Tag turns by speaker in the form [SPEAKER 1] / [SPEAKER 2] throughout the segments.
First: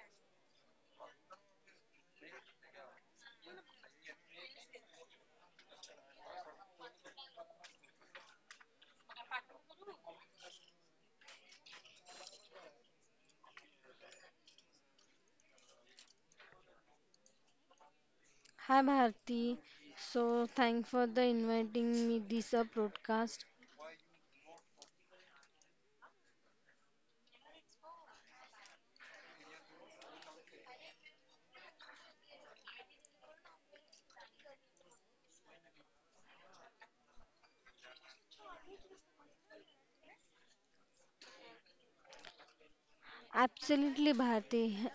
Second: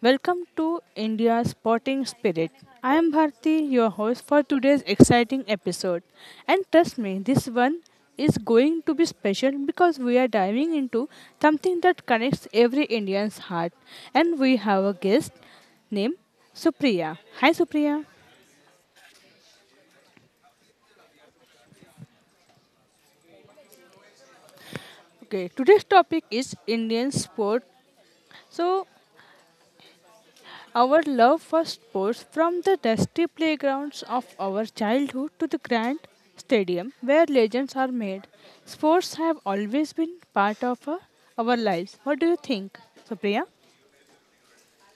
[SPEAKER 1] Welcome to India's Sporting Spirit. I am Bharti, your host for today's exciting episode. And trust me, this one is going to be special because we are diving into something that connects every Indian's heart. And we have a guest named Supriya. Hi, Supriya.
[SPEAKER 2] Hi Bharti, thank for the inviting me this broadcast.
[SPEAKER 1] Okay, today's topic is Indian sport. So, our love for sports, from the dusty playgrounds of our childhood to the grand stadium where legends are made, sports have always been part of our lives. What do you think, Supriya?
[SPEAKER 2] Absolutely Bharti,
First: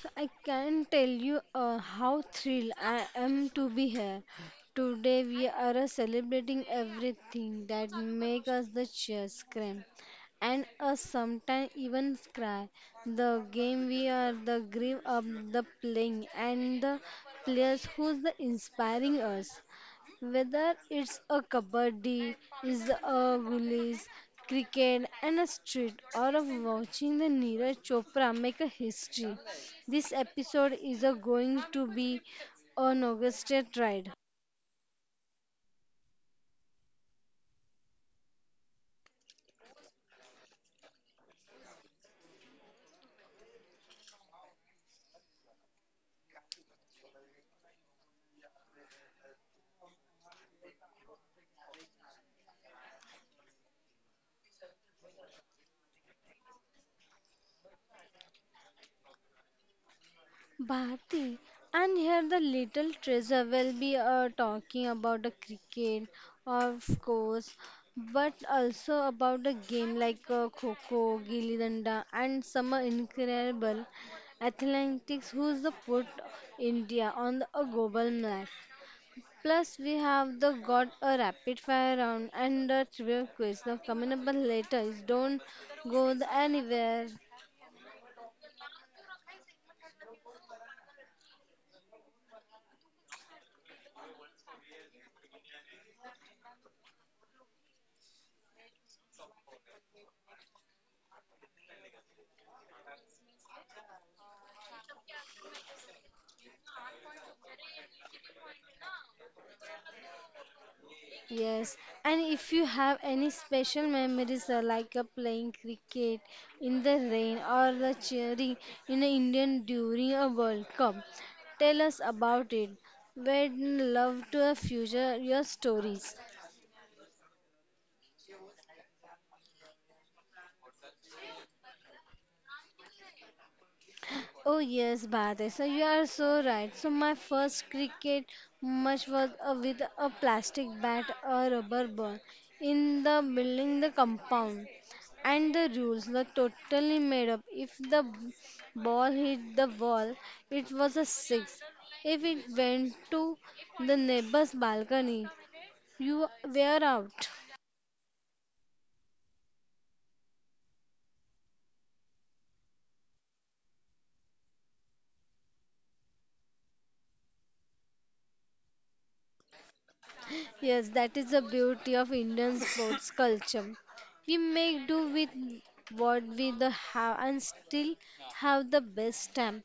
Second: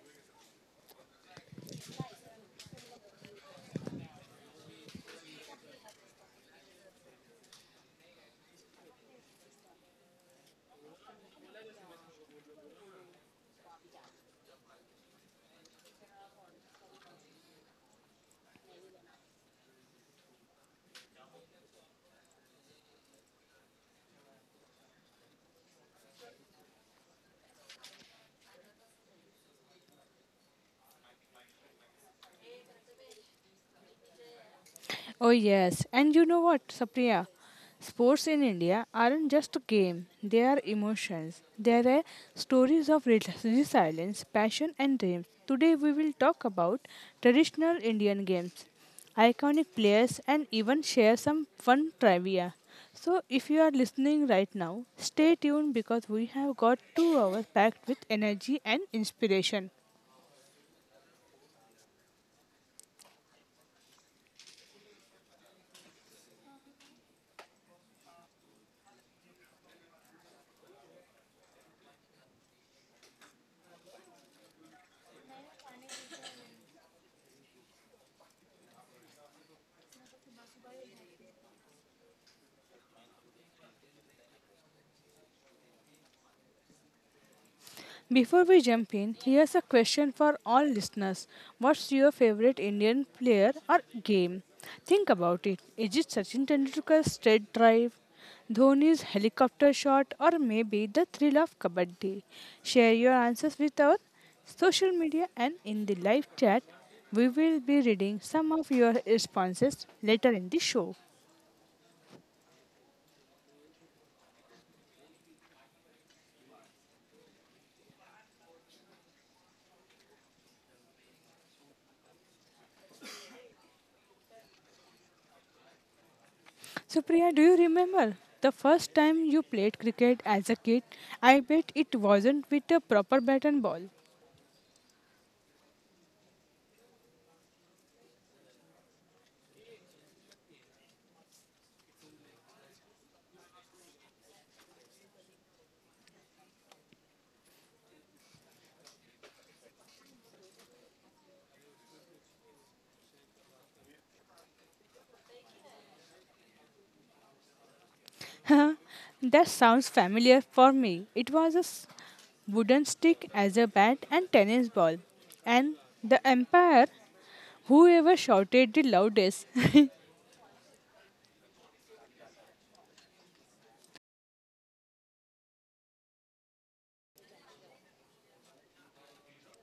[SPEAKER 2] I can tell you how thrilled I am to be here. Today we are celebrating everything that makes us the cheers scream and us sometimes even cry. The game we are the grief of the playing and the players who's the inspiring us. Whether it's a kabaddi, is a gullies, cricket and a street or of watching the Neeraj Chopra make a history. This episode is a going to be an orchestrated ride.
[SPEAKER 1] Oh, yes. And you know what, Sapriya? Sports in India aren't just a game, they are emotions. They are stories of resilience, passion, and dreams. Today, we will talk about traditional Indian games, iconic players, and even share some fun trivia. So, if you are listening right now, stay tuned because we have got 2 hours packed with energy and inspiration.
[SPEAKER 2] Bharti, and here the little treasure will be talking about the cricket, of course, but also about the game like kho-kho, gilli danda, and some incredible athletics who's the put India on a global map. Plus, we have the got a rapid fire round and a trivia quiz. Now, coming up later is don't go the anywhere.
[SPEAKER 1] Before we jump in, here's a question for all listeners. What's your favorite Indian player or game? Think about it. Is it Sachin Tendulkar's straight drive, Dhoni's helicopter shot, or maybe the thrill of kabaddi? Share your answers with our social media and in the live chat. We will be reading some of your responses later in the show.
[SPEAKER 2] Yes, and if you have any special memories like playing cricket in the rain or the cheering in the Indian during a World Cup, tell us about it. We'd love to a future your stories.
[SPEAKER 1] So, Priya, do you remember the first time you played cricket as a kid? I bet it wasn't with a proper bat and ball.
[SPEAKER 2] Oh yes, Bade. So you are so right. So my first cricket match was with a plastic bat, a rubber ball, in the building, the compound, and the rules were totally made up. If the ball hit the wall, it was a six. If it went to the neighbor's balcony, you were out.
[SPEAKER 1] That sounds familiar for me. It was a wooden stick as a bat and tennis ball. And the umpire, whoever shouted the loudest.
[SPEAKER 2] Yes, that is the beauty of Indian sports culture. We make do with what we the have and still have the best time.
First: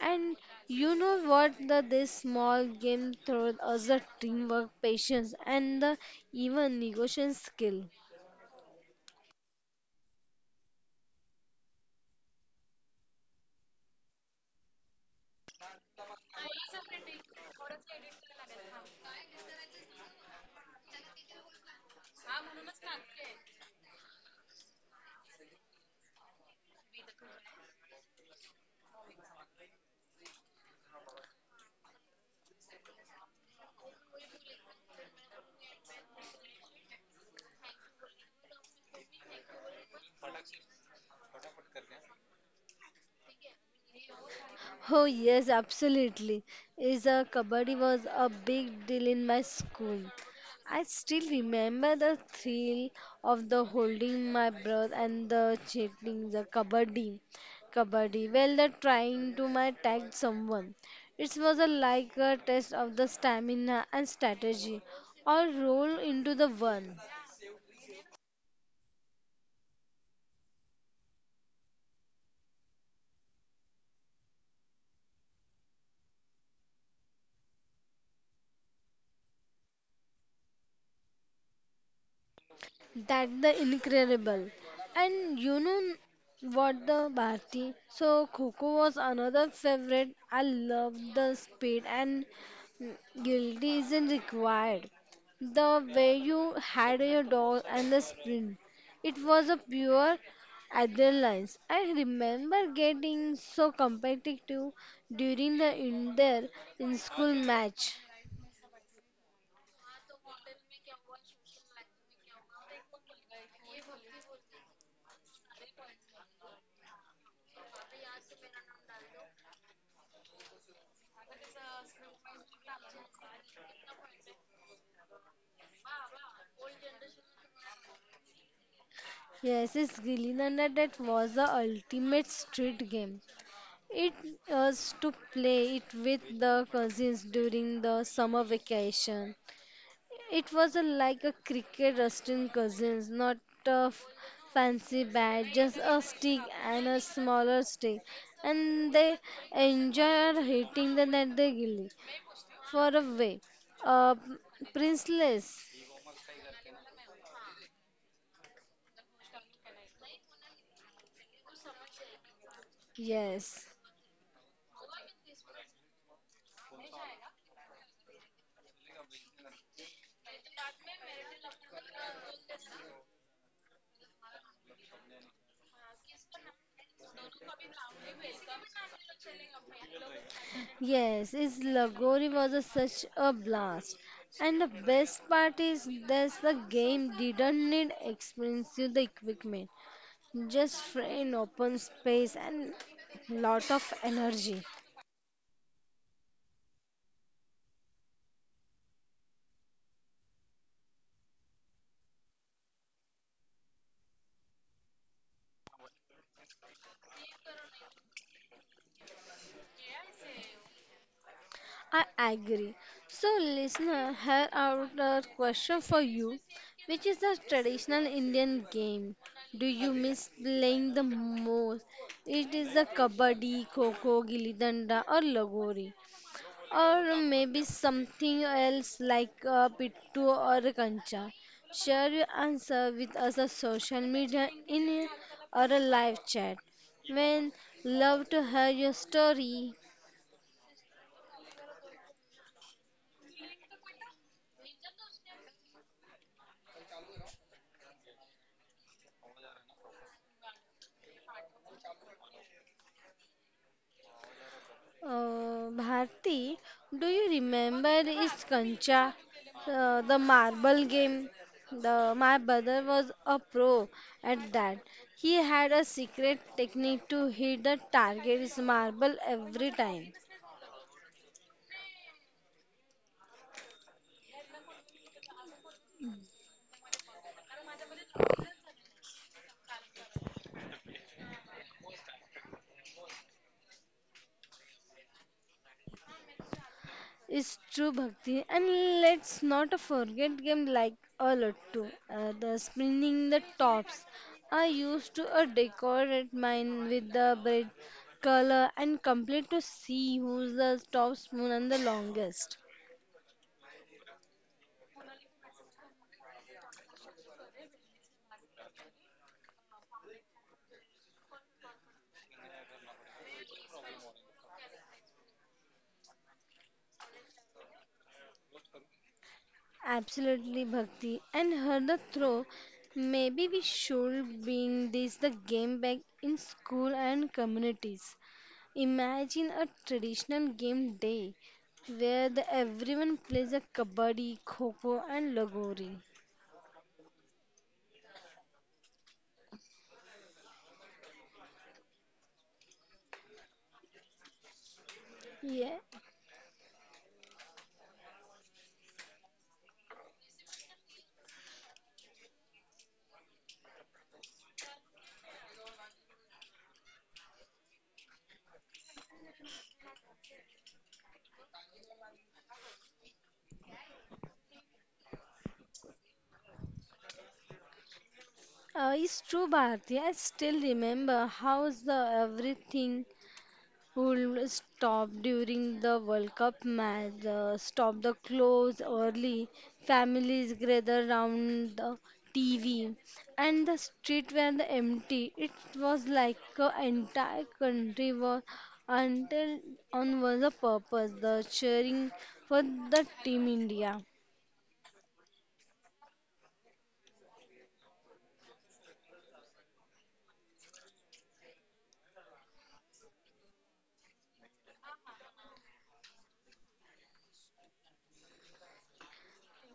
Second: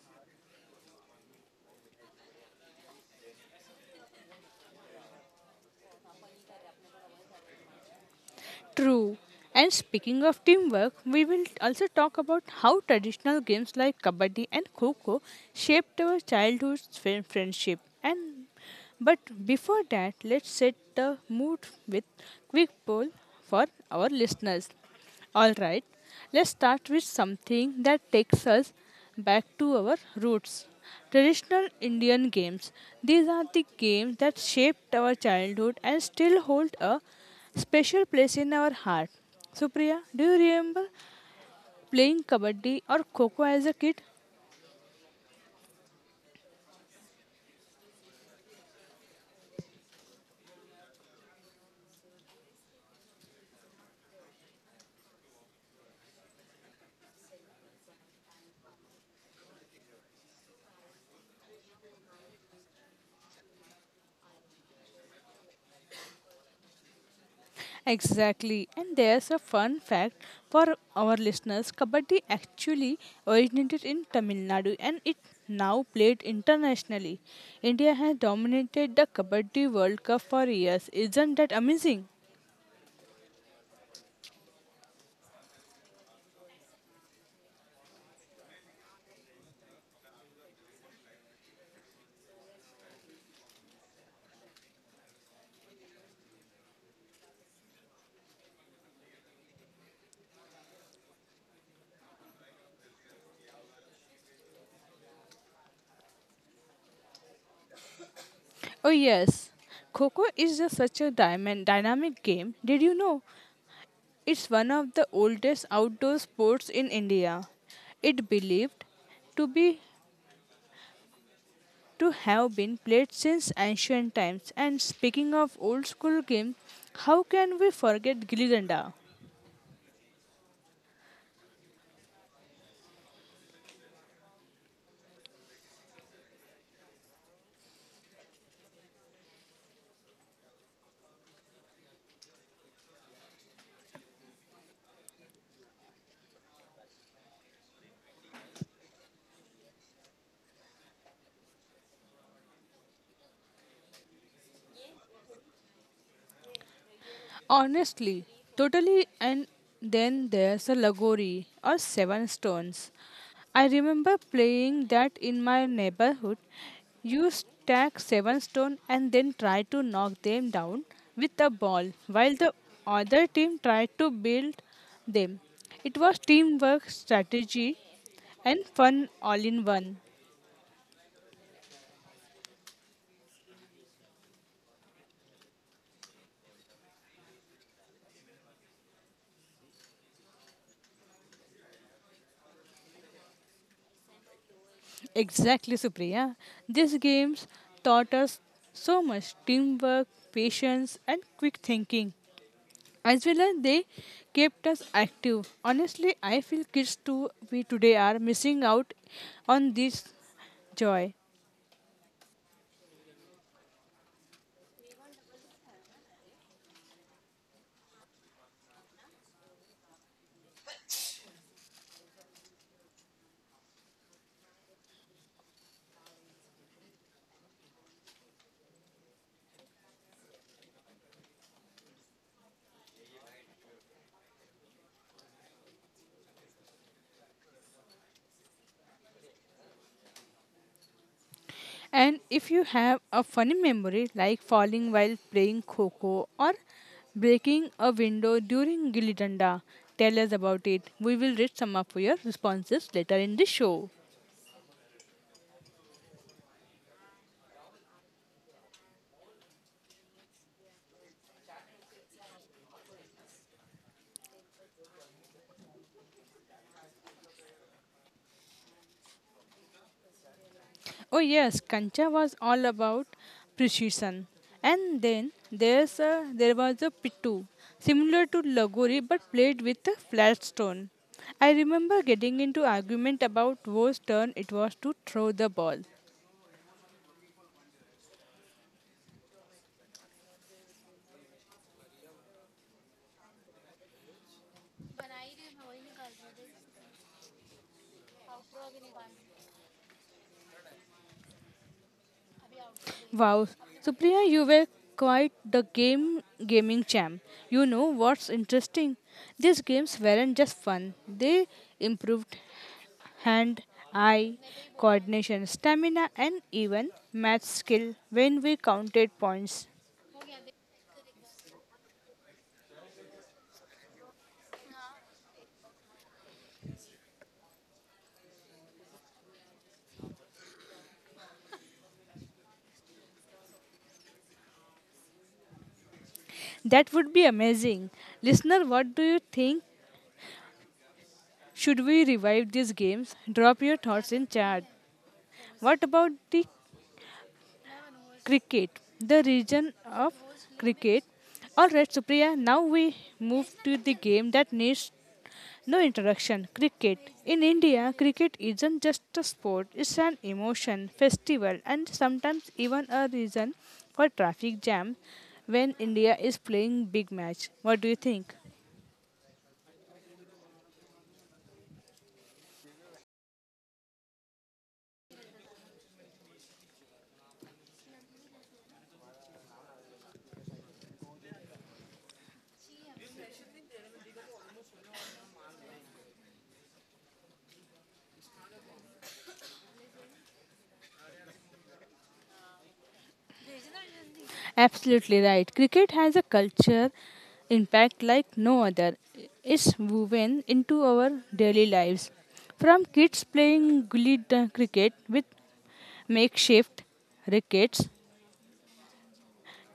[SPEAKER 2] And you know what the this small game throws us the teamwork, patience and the even negotiation skill.
[SPEAKER 1] True. And speaking of teamwork, we will also talk about how traditional games like kabaddi and kho shaped our childhood friendship. And but before that, let's set the mood with quick poll for our listeners. Alright, let's start with something that takes us back to our roots. Traditional Indian games. These are the games that shaped our childhood and still hold a special place in our heart. Supriya, do you remember playing kabaddi or kho as a kid?
[SPEAKER 2] Oh yes, absolutely. Is a kabaddi was a big deal in my school. I still remember the thrill of the holding my breath and the chanting the kabaddi, kabaddi. Well, the trying to my tag someone. It was a like a test of the stamina and strategy, all roll into the one.
[SPEAKER 1] Exactly. And there's a fun fact for our listeners. Kabaddi actually originated in Tamil Nadu and it now played internationally. India has dominated the Kabaddi World Cup for years. Isn't that amazing?
[SPEAKER 2] That the incredible. And you know what the Bharti? So Coco was another favorite. I love the speed and mm, guilty isn't required. The way you had your dog and the sprint. It was a pure adrenaline. I remember getting so competitive during the in there in school match.
[SPEAKER 1] Oh yes. Coco is just such a diamond dynamic game. Did you know? It's one of the oldest outdoor sports in India. It believed to be to have been played since ancient times. And speaking of old school games, how can we forget Gilli Danda?
[SPEAKER 2] Yes, it's Gilly Danda that was the ultimate street game. It us to play it with the cousins during the summer vacation. It was a, like a cricket rusting cousins, not a fancy bat, just a stick and a smaller stick, and they enjoy hitting the net they gilly. For a way, uh, princess.
[SPEAKER 1] Honestly, totally. And then there's a Lagori or Seven Stones. I
[SPEAKER 2] Yes.
[SPEAKER 1] remember playing that in my neighborhood. You stack seven stone and then try to knock them down with a ball while the other team tried to build them. It was teamwork, strategy, and fun all in one.
[SPEAKER 2] Yes, is Lagori was a, such a blast. And the best part is that the game didn't need expensive equipment, just free open space and lot of energy.
[SPEAKER 1] Exactly, Supriya. These games taught us so much teamwork, patience, and quick thinking. As well as they kept us active. Honestly, I feel kids too we today are missing out on this joy.
[SPEAKER 2] I agree. So listener, here are the question for you. Which is the traditional Indian game? Do you miss playing the most? It is the kabaddi, kho kho, gilli danda, or lagori, or maybe something else like pittu or kancha. Share your answer with us on social media in or a live chat when love to hear your story.
[SPEAKER 1] And if you have a funny memory like falling while playing Coco or breaking a window during Gilly Danda, tell us about it. We will read some of your responses later in the show.
[SPEAKER 2] Bharti, do you remember is kancha, the marble game? The my brother was a pro at that. He had a secret technique to hit the target's marble every time.
[SPEAKER 1] Oh yes, Kancha was all about precision. And then there was a pitu, similar to Lagori but played with a flat stone. I remember getting into argument about whose turn it was to throw the ball.
[SPEAKER 2] It's true, Bhakti. And let's not forget game like a lot too. The spinning the tops. I used to decorate mine with the bread color and complete to see who's the top spoon and the longest.
[SPEAKER 1] Wow. So Priya, you were quite the game gaming champ. You know what's interesting? These games weren't just fun. They improved hand eye coordination, stamina and even math skill when we counted points.
[SPEAKER 2] Absolutely, Bhakti. And heard the throw. Maybe we should bring this the game back in school and communities. Imagine a traditional game day where the everyone plays a kabaddi, kho and lagori.
[SPEAKER 1] That would be amazing. Listener, what do you think? Should we revive these games? Drop your thoughts in chat.
[SPEAKER 2] Yeah,
[SPEAKER 1] What about the cricket, the region of cricket. All right, Supriya, now we move to the game that needs no introduction cricket. In India, cricket isn't just a sport, it's an emotion, festival, and sometimes even a reason for traffic jam when India is playing big match. What do you think?
[SPEAKER 2] it's true, Bharti. I still remember how's the everything who stopped during the World Cup match, stop the close early, families gather round the TV, and the street were the empty. It was like an entire country was until on was the purpose, the cheering for the Team India.
[SPEAKER 1] Absolutely right. Cricket has a culture impact like no other. It's woven into our daily lives. From kids playing gully cricket with makeshift rackets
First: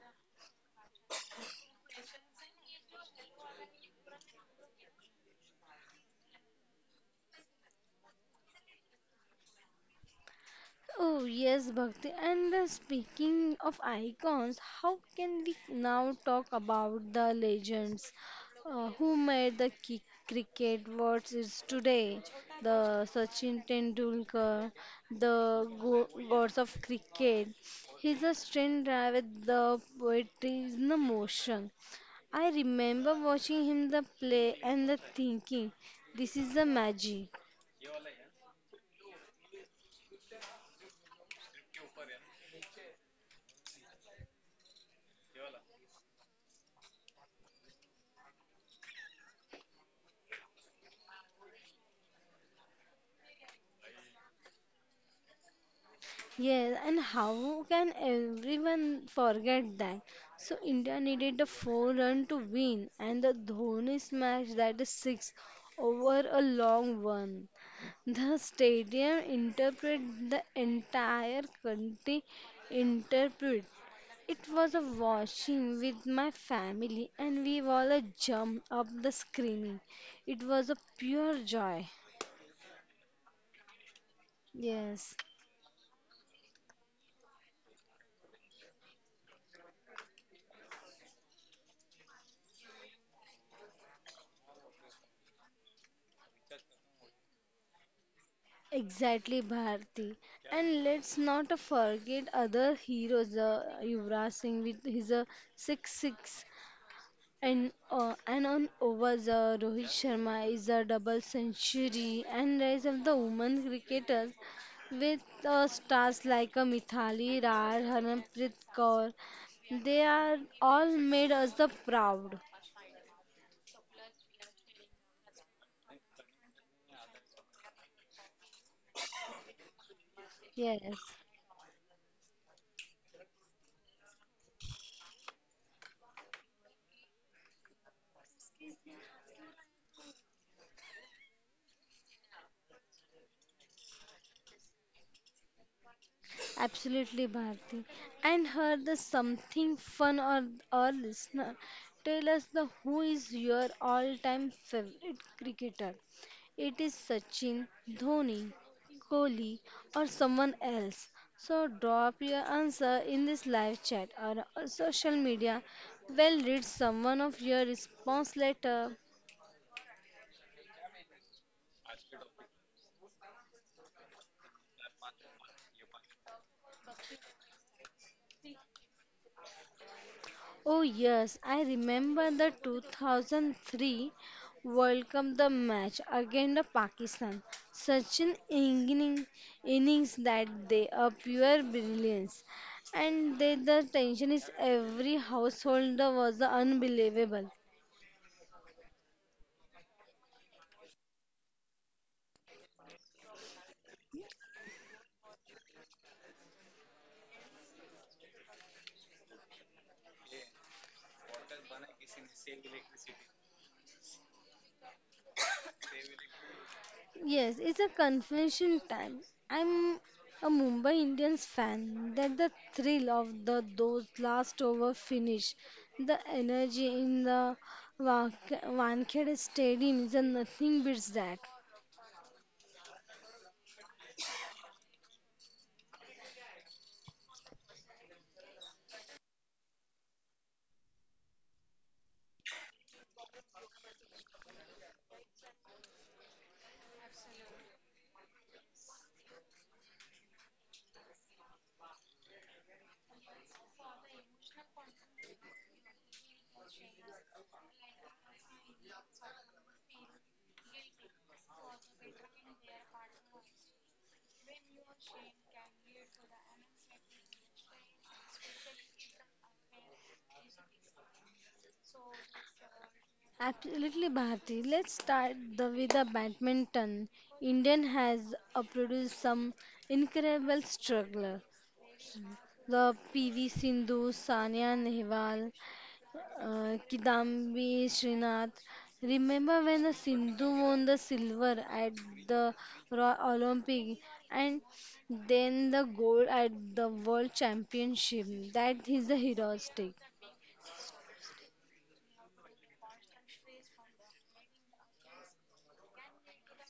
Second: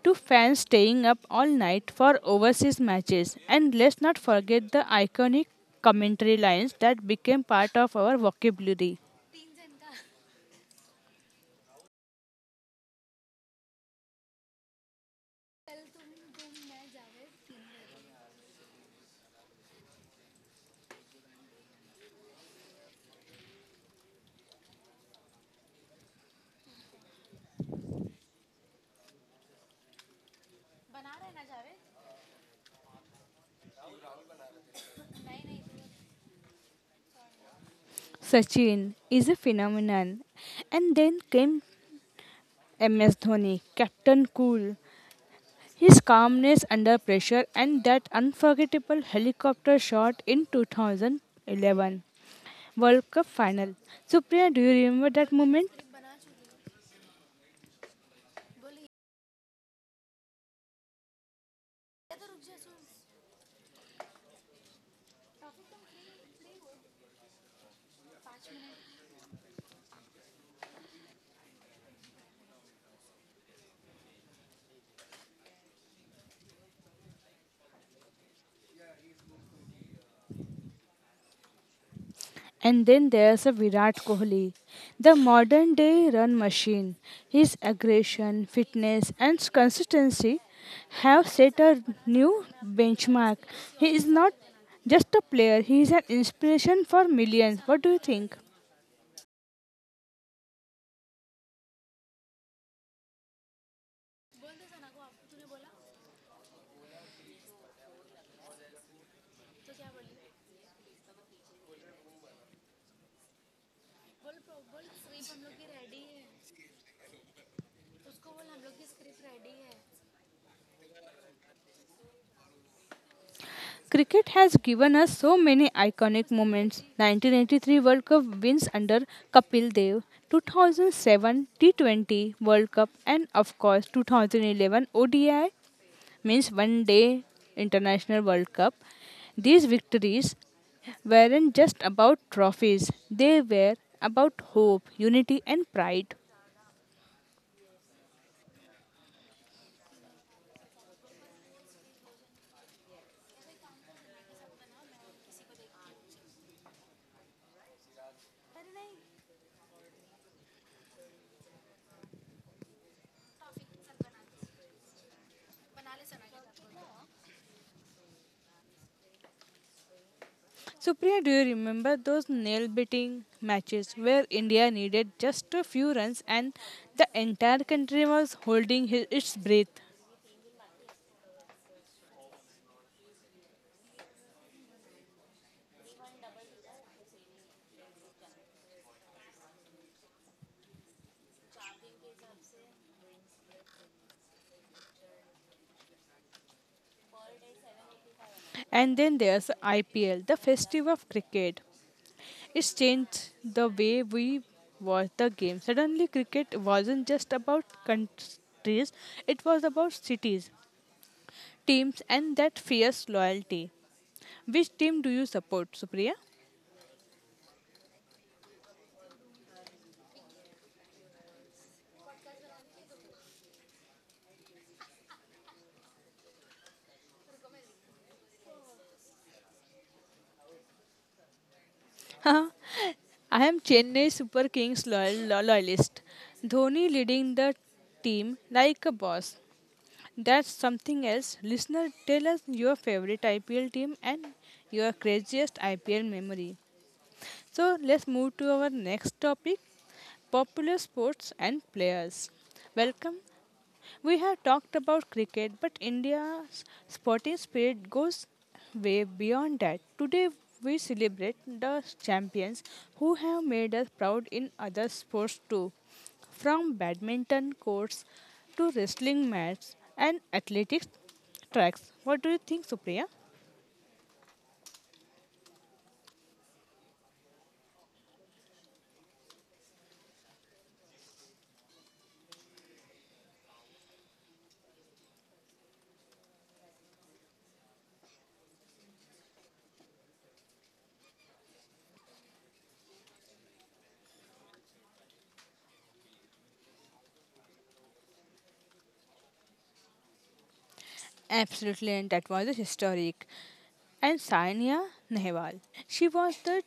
[SPEAKER 1] to fans staying up all night for overseas matches. And let's not forget the iconic commentary lines that became part of our vocabulary.
[SPEAKER 2] Oh, yes, Bhakti. And speaking of icons, how can we now talk about the legends who made the cricket what is today? The Sachin Tendulkar, the gods of cricket. He's a strange guy with the poetry in the motion. I remember watching him the play and the thinking, this is the magic.
[SPEAKER 1] Sachin is a phenomenon. And then came MS Dhoni, Captain Cool. His calmness under pressure and that unforgettable helicopter shot in 2011 World Cup final. Supriya, do you remember that moment?
[SPEAKER 2] Yes, and how can everyone forget that? So India needed a four run to win, and the Dhoni smashed that six over a long one. The stadium interpreted the entire country interpret. It was a watching with my family, and we all jumped up the screaming. It was a pure joy.
[SPEAKER 1] And then there's a Virat Kohli,
[SPEAKER 2] Yes.
[SPEAKER 1] the modern day run machine. His aggression, fitness, and consistency have set a new benchmark. He is not just a player, he is an inspiration for millions. What do you think?
[SPEAKER 2] Exactly, Bharti. And let's not forget other heroes, Yuvraj Singh with his 6-6 and on overs, Rohit Sharma is a double century and rise of the women cricketers with stars like Mithali Raj, Harmanpreet Kaur. They are all made us the proud.
[SPEAKER 1] Cricket has given us so many iconic moments. 1983 World Cup wins under Kapil Dev,
[SPEAKER 2] Yes.
[SPEAKER 1] 2007 T20 World Cup, and of course 2011 ODI means One Day International World Cup. These victories weren't just about trophies; they were about hope, unity, and pride.
[SPEAKER 2] Absolutely, Bharti. And her the something fun or listener. Tell us the who is your all-time favorite cricketer. It is Sachin, Dhoni, Kohli, or someone else. So drop your answer in this live chat or social media. We'll read someone of your response later.
[SPEAKER 1] Supriya, do you remember those nail biting matches where India needed just a few runs and the entire country was holding its breath?
[SPEAKER 2] Oh yes, I remember the 2003 World Cup the match against the Pakistan. Such an innings that they are pure brilliance. And they, the tension is every household was unbelievable.
[SPEAKER 1] And then there's IPL, the festival of cricket. It's changed the way we watch the game. Suddenly, cricket wasn't just about countries, it was about cities, teams, and that fierce loyalty. Which team do you support, Supriya?
[SPEAKER 2] Yes, it's a confession time. I'm a Mumbai Indians fan. That the thrill of the those last over finish, the energy in the Wa- Wankhede Stadium is a nothing beats that.
[SPEAKER 1] I am Chennai Super Kings loyalist. Dhoni leading the team like a boss. That's something else. Listener, tell us your favorite IPL team and your craziest IPL memory. So let's move to our next topic popular sports and players. Welcome. We have talked about cricket, but India's sporting spirit goes way beyond that. Today, we celebrate the champions who have made us proud in other sports too, from badminton courts to wrestling mats and athletics tracks. What do you think, Supriya?
[SPEAKER 2] Absolutely, Bharti. Let's start with the badminton. Indian has produced some incredible struggler. The PV Sindhu, Sania Nehwal, uh, Kidambi Srinath. Remember when the Sindhu won the silver at the Olympic and then the gold at the World Championship? That is the heroistic.
[SPEAKER 1] Absolutely, and that was a historic. And Sainia Nehwal, she was the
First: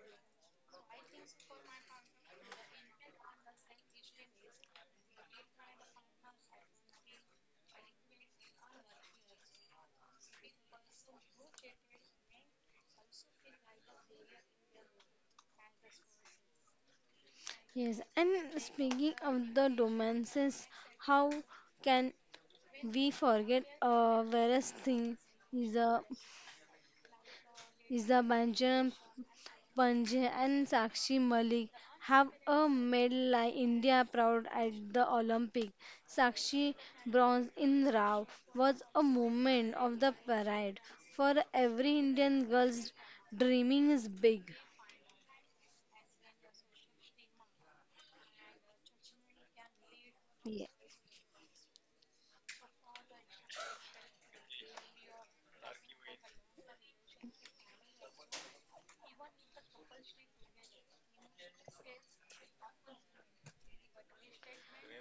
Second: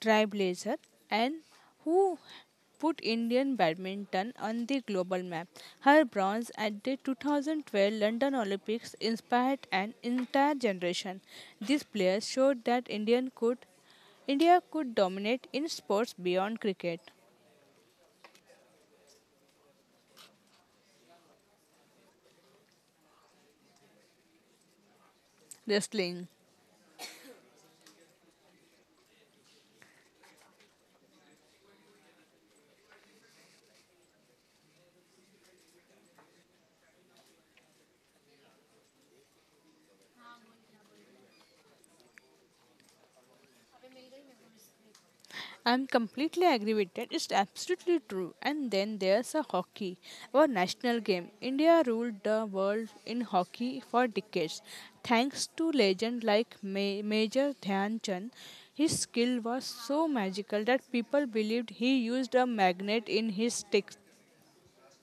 [SPEAKER 1] trailblazer and who put Indian badminton on the global map. Her bronze at the 2012 London Olympics inspired an entire generation. These players showed that India could dominate in sports beyond cricket,
[SPEAKER 2] Yes, and speaking of the romances, how can we forget a various thing is a
[SPEAKER 1] wrestling.
[SPEAKER 2] is a Benjamin Panje and Sakshi Malik have a medal like India proud at the Olympic. Sakshi bronze in Rao was a moment of the pride for every Indian girl's dreaming is big.
[SPEAKER 1] I'm completely aggravated. It's absolutely true. And then there's a hockey, our
[SPEAKER 2] Yeah.
[SPEAKER 1] national game. India ruled the world in hockey for decades, thanks to legend like Major Dhyan Chand. His skill was so magical that people believed he used a magnet in his stick.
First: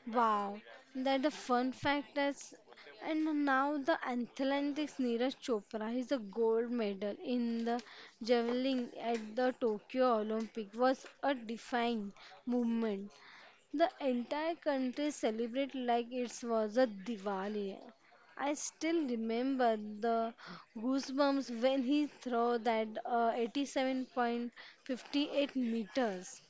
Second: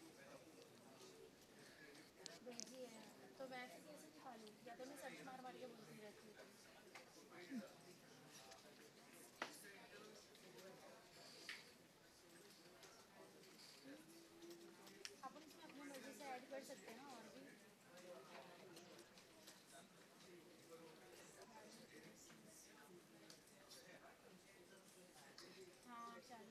[SPEAKER 2] Wow, that the fun fact is, and now the athletes Neeraj Chopra is the gold medal in the javelin at the Tokyo Olympic was a defining movement. The entire country celebrated like it was a Diwali. I still remember the goosebumps when he threw that 87.58 meters.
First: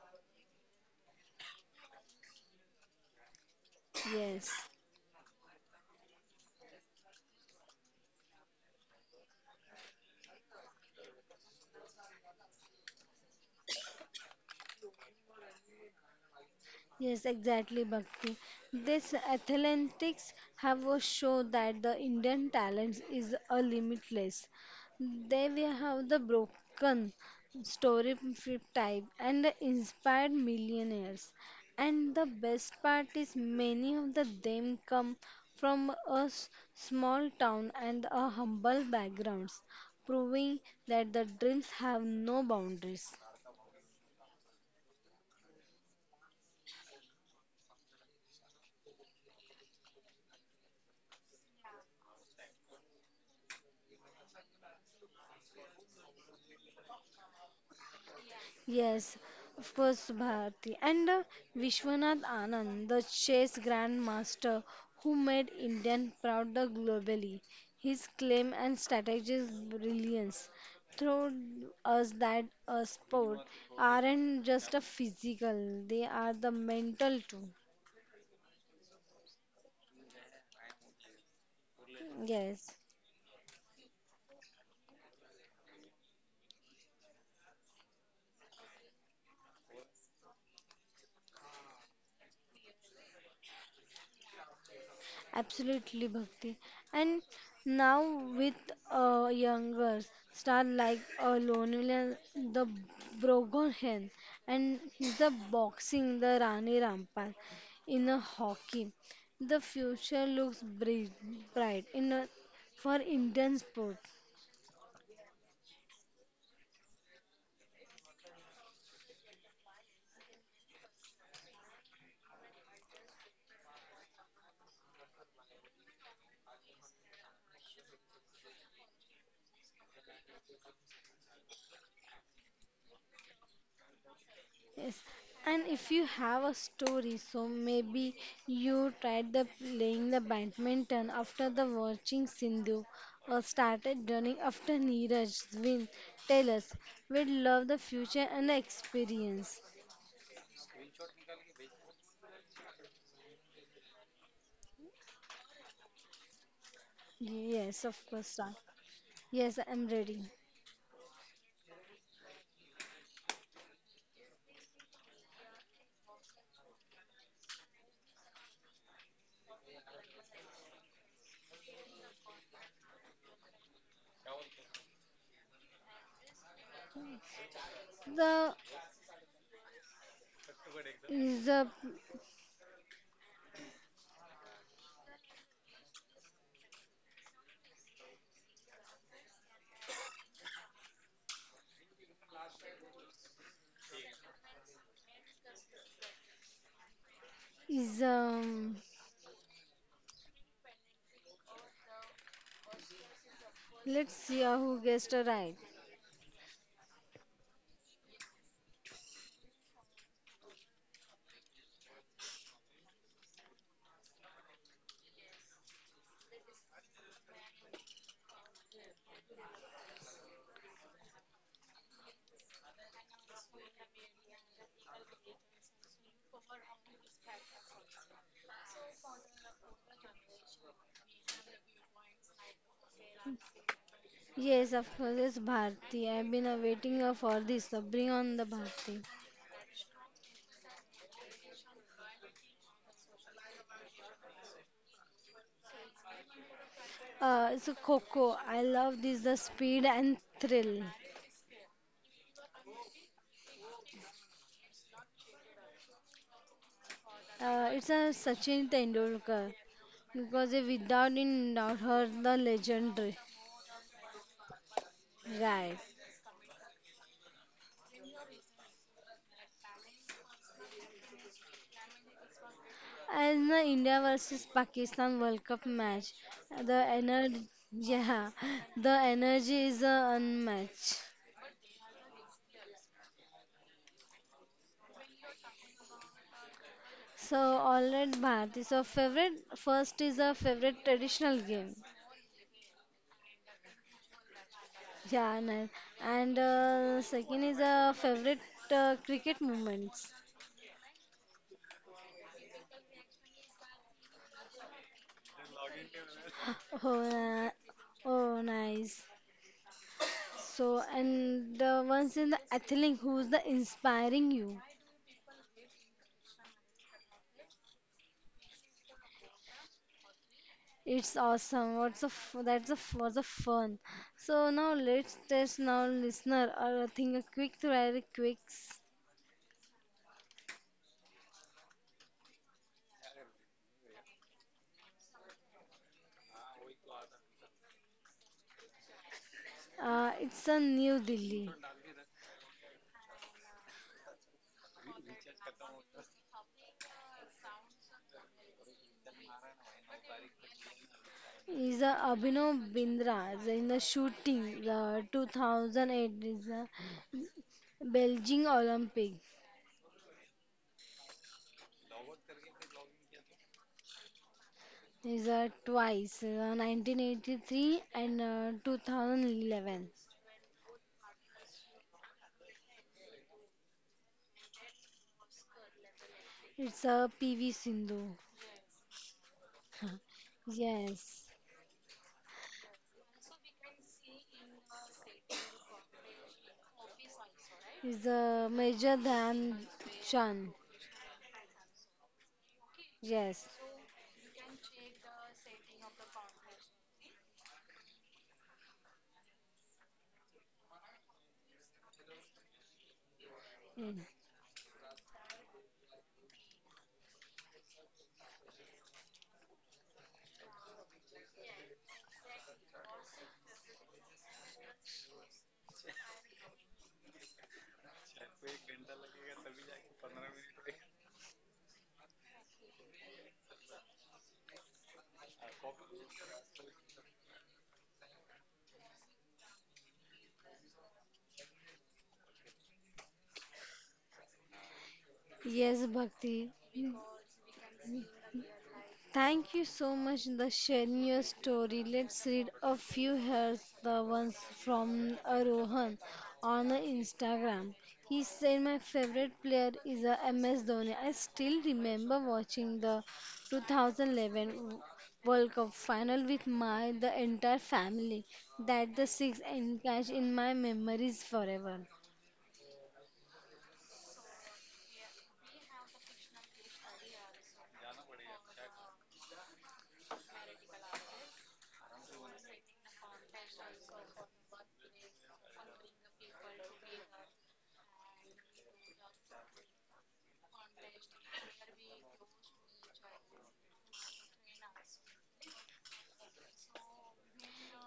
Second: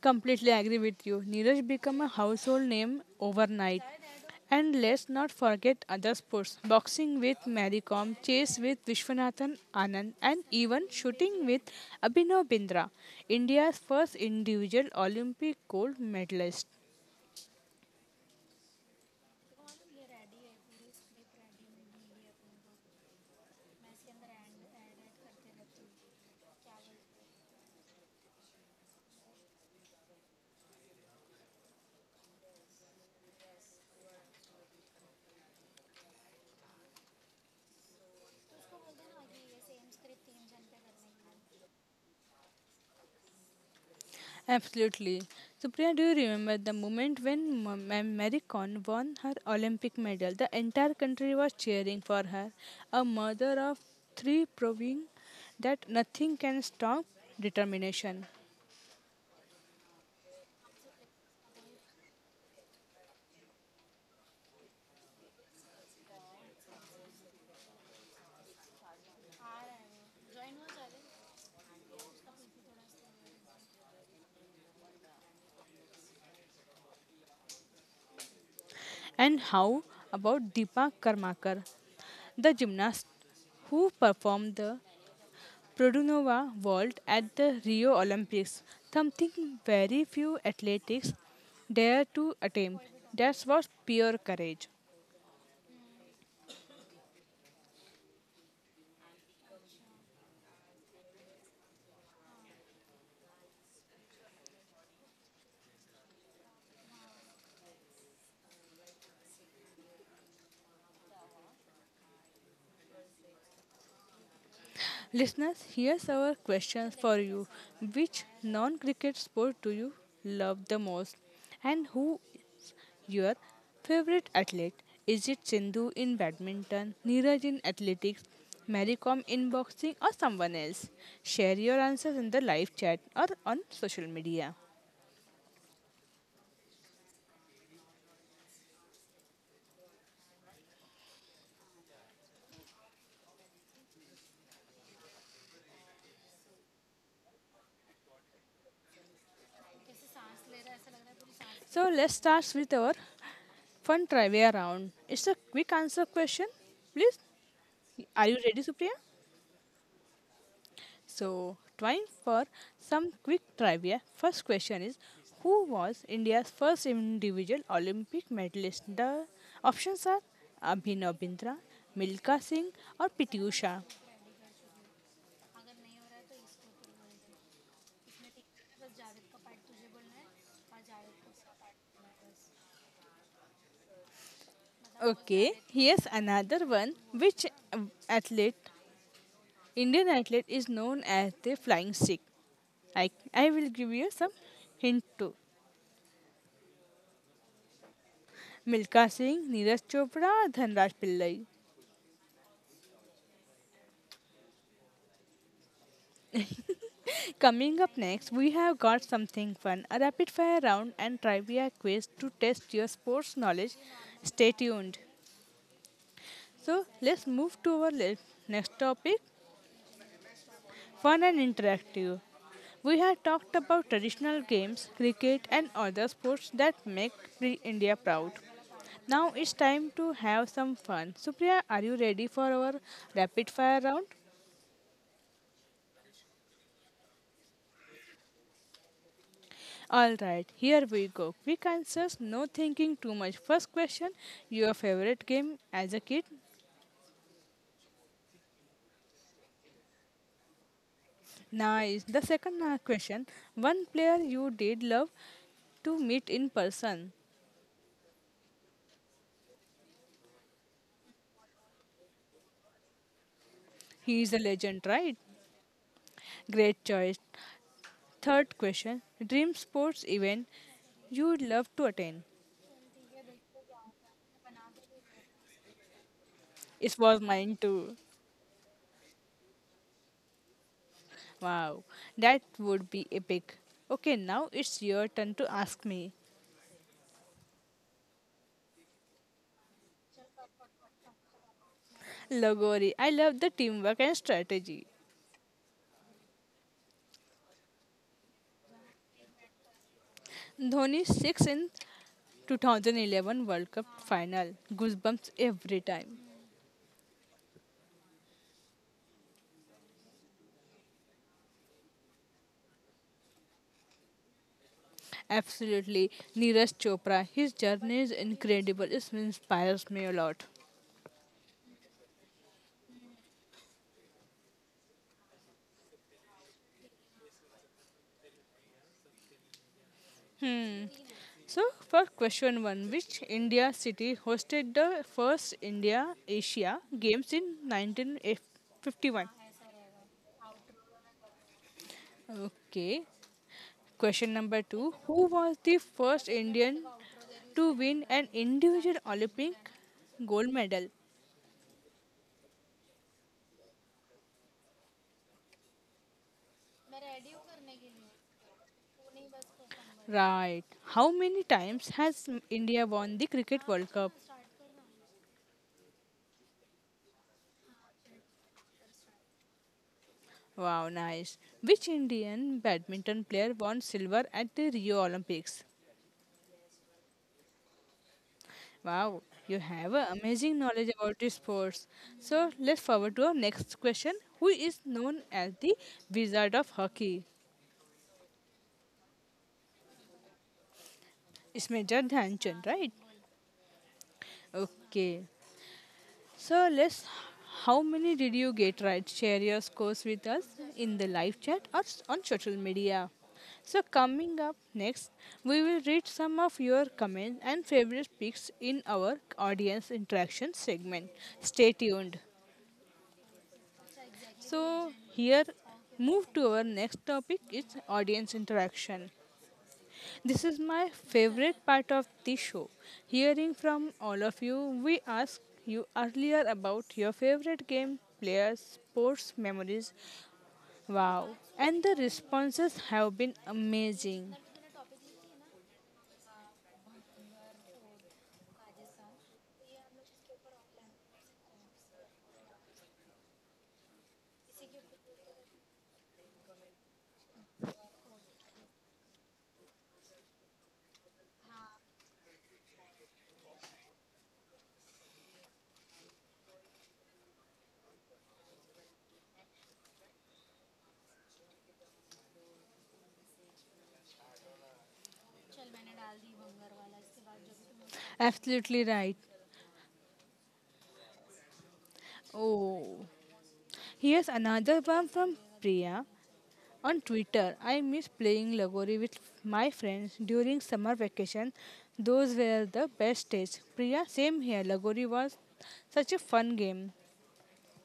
[SPEAKER 1] Completely agree with you. Neeraj became a household name overnight.
[SPEAKER 2] Yes.
[SPEAKER 1] And let's not forget other sports boxing with Mary Kom, chess with Vishwanathan Anand, and even shooting with Abhinav Bindra, India's first individual Olympic gold medalist.
[SPEAKER 2] Yes, exactly, Bhakti. This athletics have a show that the Indian talent is a limitless. They we have the broken story type and the inspired millionaires. And the best part is many of the them come from a small town and a humble backgrounds, proving that the dreams have no boundaries.
[SPEAKER 1] Absolutely. So, Priya, do you remember the moment when Mary Kon won her Olympic medal? The entire country was cheering for her. A mother of three proving that nothing can stop determination.
[SPEAKER 2] Yes, of course, Bharti. And Vishwanath Anand, the chess grandmaster who made Indian proud the globally. His claim and strategies brilliance showed us that a sport aren't just a physical, they are the mental too.
[SPEAKER 1] And how about Deepa Karmakar, the
[SPEAKER 2] Yes.
[SPEAKER 1] gymnast who performed the Produnova vault at the Rio Olympics, something very few athletes dare to attempt. That was pure courage.
[SPEAKER 2] Absolutely, Bhakti. And now with a younger star like Lonely, the Brogohen, and the boxing, the Rani Rampal, in a hockey, the future looks bright in a, for Indian sport.
[SPEAKER 1] Listeners, here's our question for you. Which non cricket sport do you love the most? And who is your favorite athlete? Is it Sindhu in badminton, Neeraj in athletics, Mary Kom in boxing, or someone else? Share your answers in the live chat or on social media.
[SPEAKER 2] Yes, and if you have a story, so maybe you tried the playing the badminton after the watching Sindhu, or started running after Neeraj's win. Tell us. We'd love the future and the experience.
[SPEAKER 1] So let's start with our fun trivia round. It's a quick answer question. Please,
[SPEAKER 2] Yes, of course,
[SPEAKER 1] are you
[SPEAKER 2] Star.
[SPEAKER 1] ready, Supriya?
[SPEAKER 2] Yes, I'm ready.
[SPEAKER 1] So, time for some quick trivia. First question is who was India's first individual Olympic medalist? The options are Abhinav Bindra, Milka Singh, or Piti Usha.
[SPEAKER 2] The is a
[SPEAKER 1] Okay, here's another one. Which athlete, Indian athlete, is known as the flying Sikh? I will give you some hint too.
[SPEAKER 2] is
[SPEAKER 1] Milka Singh, Neeraj Chopra, Dhanraj Pillai.
[SPEAKER 2] Let's see who guessed right.
[SPEAKER 1] Coming up next, we have got something fun a rapid fire round and trivia quiz to test your sports knowledge. Stay tuned. So, let's move to our next topic fun and interactive. We have talked about traditional games, cricket, and other sports that make pre India proud. Now it's time to have some fun. Supriya, are you ready for our rapid fire round?
[SPEAKER 2] Yes, of course, it's Bharti. I've been waiting for this. So bring on the Bharti.
[SPEAKER 1] Alright, here we go. Quick answers, no thinking too much. First question your favorite game as a kid?
[SPEAKER 2] It's a Coco, I love this the speed and thrill.
[SPEAKER 1] Nice. The second question one player you did love to meet in person.
[SPEAKER 2] It's a Sachin Tendulkar because if without in doubt her the legendary,
[SPEAKER 1] He is a legend, right?
[SPEAKER 2] right?
[SPEAKER 1] Great choice. Third question dream sports event you would love to attend.
[SPEAKER 2] And the India versus Pakistan World Cup match, the
[SPEAKER 1] It was
[SPEAKER 2] energy,
[SPEAKER 1] mine too.
[SPEAKER 2] yeah, the energy is unmatched.
[SPEAKER 1] Wow, that would be epic. Okay, now it's your turn to ask me.
[SPEAKER 2] So all right, Bharti. So favorite first is a favorite traditional game.
[SPEAKER 1] Logori, I love the teamwork and strategy.
[SPEAKER 2] Yeah, nice. And second is a favorite cricket moments.
[SPEAKER 1] Dhoni six in 2011 World Cup final. Goosebumps every time.
[SPEAKER 2] Oh, uh, oh, nice. So, and the ones in the athletic who's the inspiring you.
[SPEAKER 1] Absolutely. Neeraj Chopra. His journey is incredible. It inspires me a lot.
[SPEAKER 2] It's awesome. That's was a fun. So now let's test now listener or I think a quick try quicks.
[SPEAKER 1] Hmm. So, for question one, which India city hosted the first India Asia Games in 1951?
[SPEAKER 2] It's a New Delhi.
[SPEAKER 1] Okay. Question number two, who was the first Indian to win an individual Olympic gold medal?
[SPEAKER 2] Is a Abhinav Bindra is in the shooting the 2008 is the Beijing Olympic.
[SPEAKER 1] Right. How many times has India won the Cricket World Cup?
[SPEAKER 2] Is twice, 1983 and 2011.
[SPEAKER 1] Wow, nice. Which Indian badminton player won silver at the Rio Olympics?
[SPEAKER 2] It's a PV Sindhu.
[SPEAKER 1] Wow, you have a amazing knowledge about
[SPEAKER 2] Yes,
[SPEAKER 1] the sports. So let's forward to our next question. Who is known as the Wizard of Hockey?
[SPEAKER 2] is Major Dhyan Chand.
[SPEAKER 1] It's Major Dhyanchand, right?
[SPEAKER 2] Yes,
[SPEAKER 1] Okay. So, Les, how many did you get right? Share your scores with us in the live chat or on social media. So,
[SPEAKER 2] Mm.
[SPEAKER 1] coming up next, we will read some of your comments and favorite picks in our audience interaction segment. Stay tuned. So, here, move to our next topic is audience interaction. This is my favorite part of the show. Hearing from all of you, we asked you earlier about your favorite game, players, sports memories. Wow. And the responses have been amazing.
[SPEAKER 2] yes, Bhakti. Thank you so much for sharing your story. Let's read a few here. The ones from Arohan on the Instagram. He said my favorite player is a MS Dhoni. I still remember watching the 2011 World Cup final with my the entire family. That the six and catch in my memories forever.
[SPEAKER 1] Absolutely right. Oh. Here's another one from Priya. On Twitter, I miss playing Lagori with my friends during summer vacation. Those were the best days. Priya, same here. Lagori was such a fun game.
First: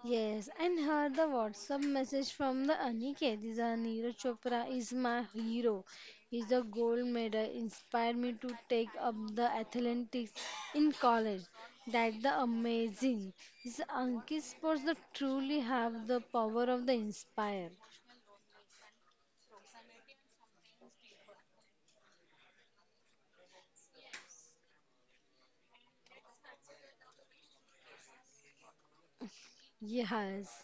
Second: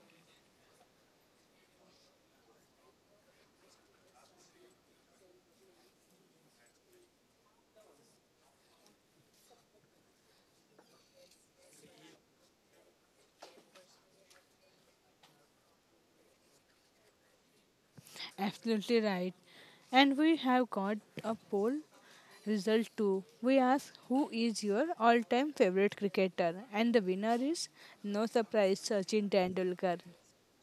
[SPEAKER 2] Yes, and heard the WhatsApp message from the Aniket. This is Neeraj Chopra is my hero. He's a gold medal. Inspired me to take up the athletics in college. That's the amazing. This Anki sports that truly have the power of the inspire.
[SPEAKER 1] Absolutely right. And we have got a poll result too. We ask who is your all time favorite cricketer, and the winner is no surprise Sachin Tendulkar,
[SPEAKER 2] Yes.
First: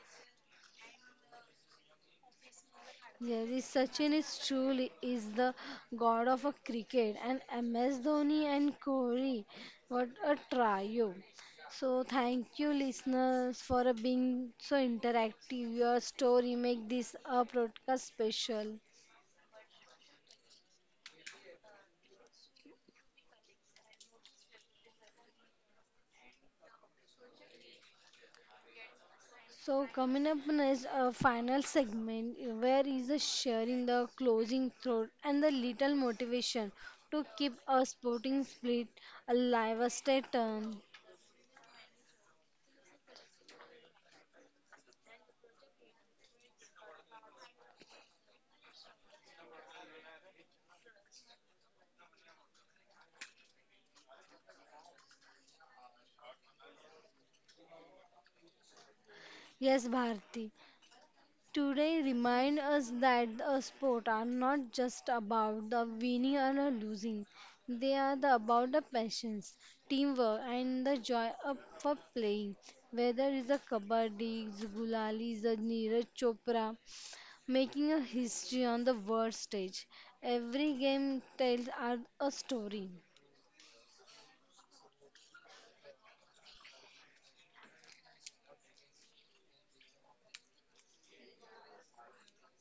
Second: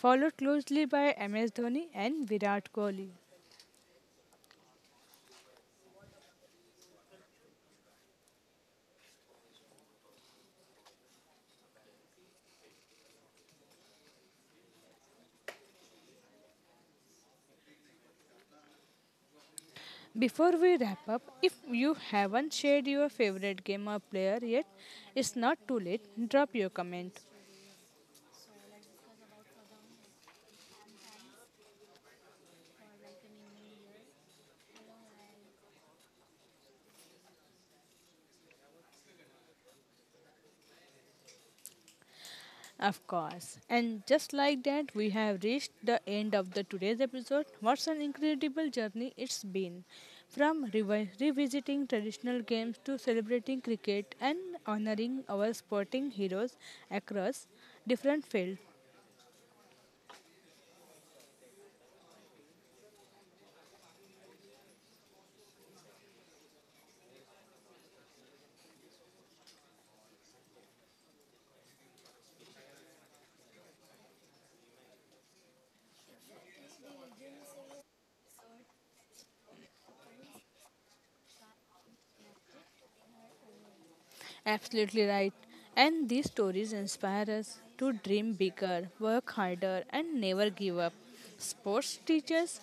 [SPEAKER 1] followed closely by MS Dhoni and Virat Kohli.
[SPEAKER 2] Yes, is Sachin is truly is the god of a cricket and MS Dhoni and Kohli. What a trio. So thank you listeners for being so interactive. Your story make this a broadcast special.
[SPEAKER 1] Before we wrap up, if you haven't shared your favorite game or player yet, it's not too late. Drop your comment.
[SPEAKER 2] So coming up next a final segment where is the sharing the closing thought and the little motivation to keep a sporting spirit alive. A stay tuned.
[SPEAKER 1] Of course. And just like that, we have reached the end of the today's episode. What's an incredible journey it's been. From revisiting traditional games to celebrating cricket and honoring our sporting heroes across different fields.
[SPEAKER 2] Yes, Bharti. Today remind us that a sport are not just about the winning and the losing. They are the, about the passions, teamwork and the joy of playing. Whether it's a kabaddi, it's gulali, the Neeraj Chopra, making a history on the world stage. Every game tells are a story.
[SPEAKER 1] Absolutely right. And these stories inspire us to dream bigger, work harder, and never give up. Sports teaches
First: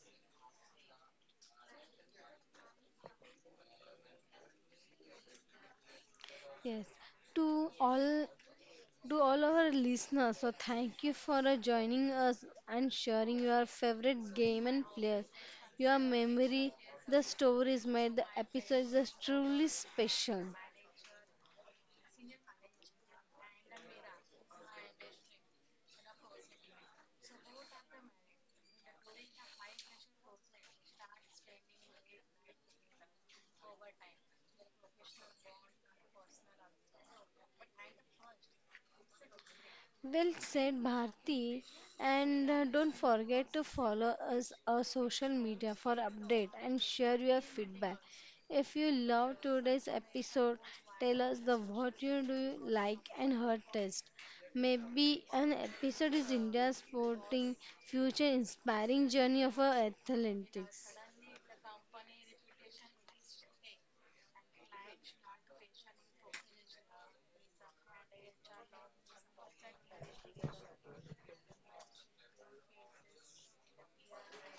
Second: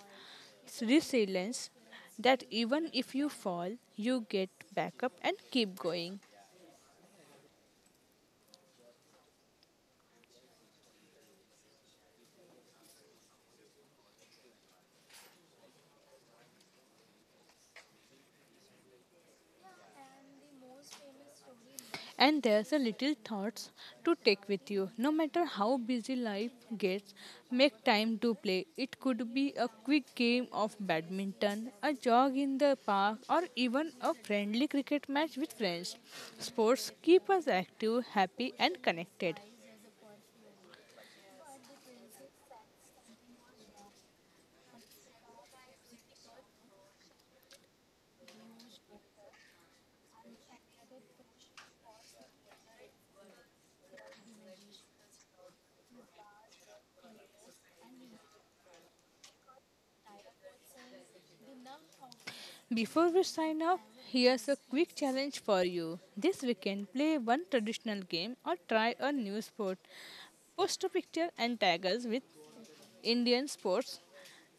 [SPEAKER 1] it's resilience that even if you fall, you get back up and keep going.
[SPEAKER 2] Yes, to all to all our listeners, so thank you for joining us and sharing your favorite game and players. Your memory, the stories made the episodes are truly special.
[SPEAKER 1] And there's a little thoughts to take with you. No matter how busy life gets, make time to play. It could be a quick game of badminton, a jog in the park, or even a friendly cricket match with friends. Sports keep us active, happy, and connected.
[SPEAKER 2] Well said, Bharti. And don't forget to follow us on social media for update and share your feedback. If you love today's episode, tell us the what you do like and her taste. Maybe an episode is India's sporting future inspiring journey of our athletics.
[SPEAKER 1] Before we sign off, here's a quick challenge for you. This weekend, play one traditional game or try a new sport. Post a picture and tag us with Indian sports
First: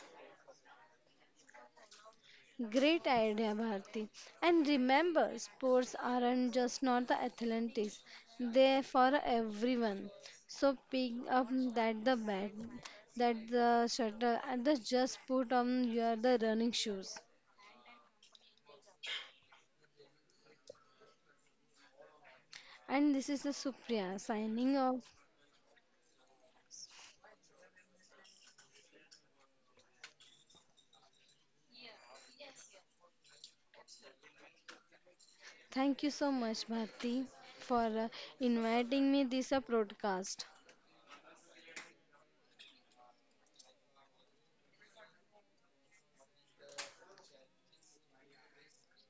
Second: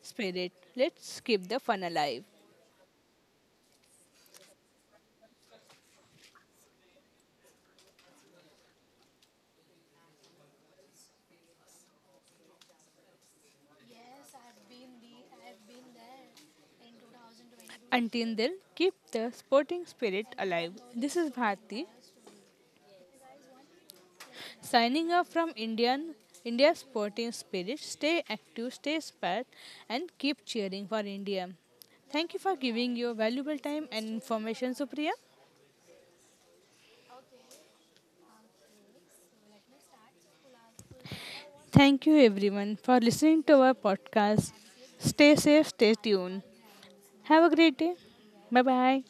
[SPEAKER 1] spirit. Let's keep the fun alive.
[SPEAKER 2] Great idea, Bharti. And remember, sports aren't just not the athletics; they're for everyone. So pick up that the bat, that the shuttle, and the just put on your the running shoes.
[SPEAKER 1] Until then, keep the sporting spirit alive. This is Bharti
[SPEAKER 2] And this is the Supriya signing off.
[SPEAKER 1] signing off from India Sporting Spirit. Stay active, stay inspired, and keep cheering for India. Thank you for giving your valuable time and information, Supriya.
[SPEAKER 2] Thank you so much, Bharti, for inviting me this broadcast.
[SPEAKER 1] Thank you everyone for listening to our podcast. Stay safe, stay tuned. Have a great day. Bye bye.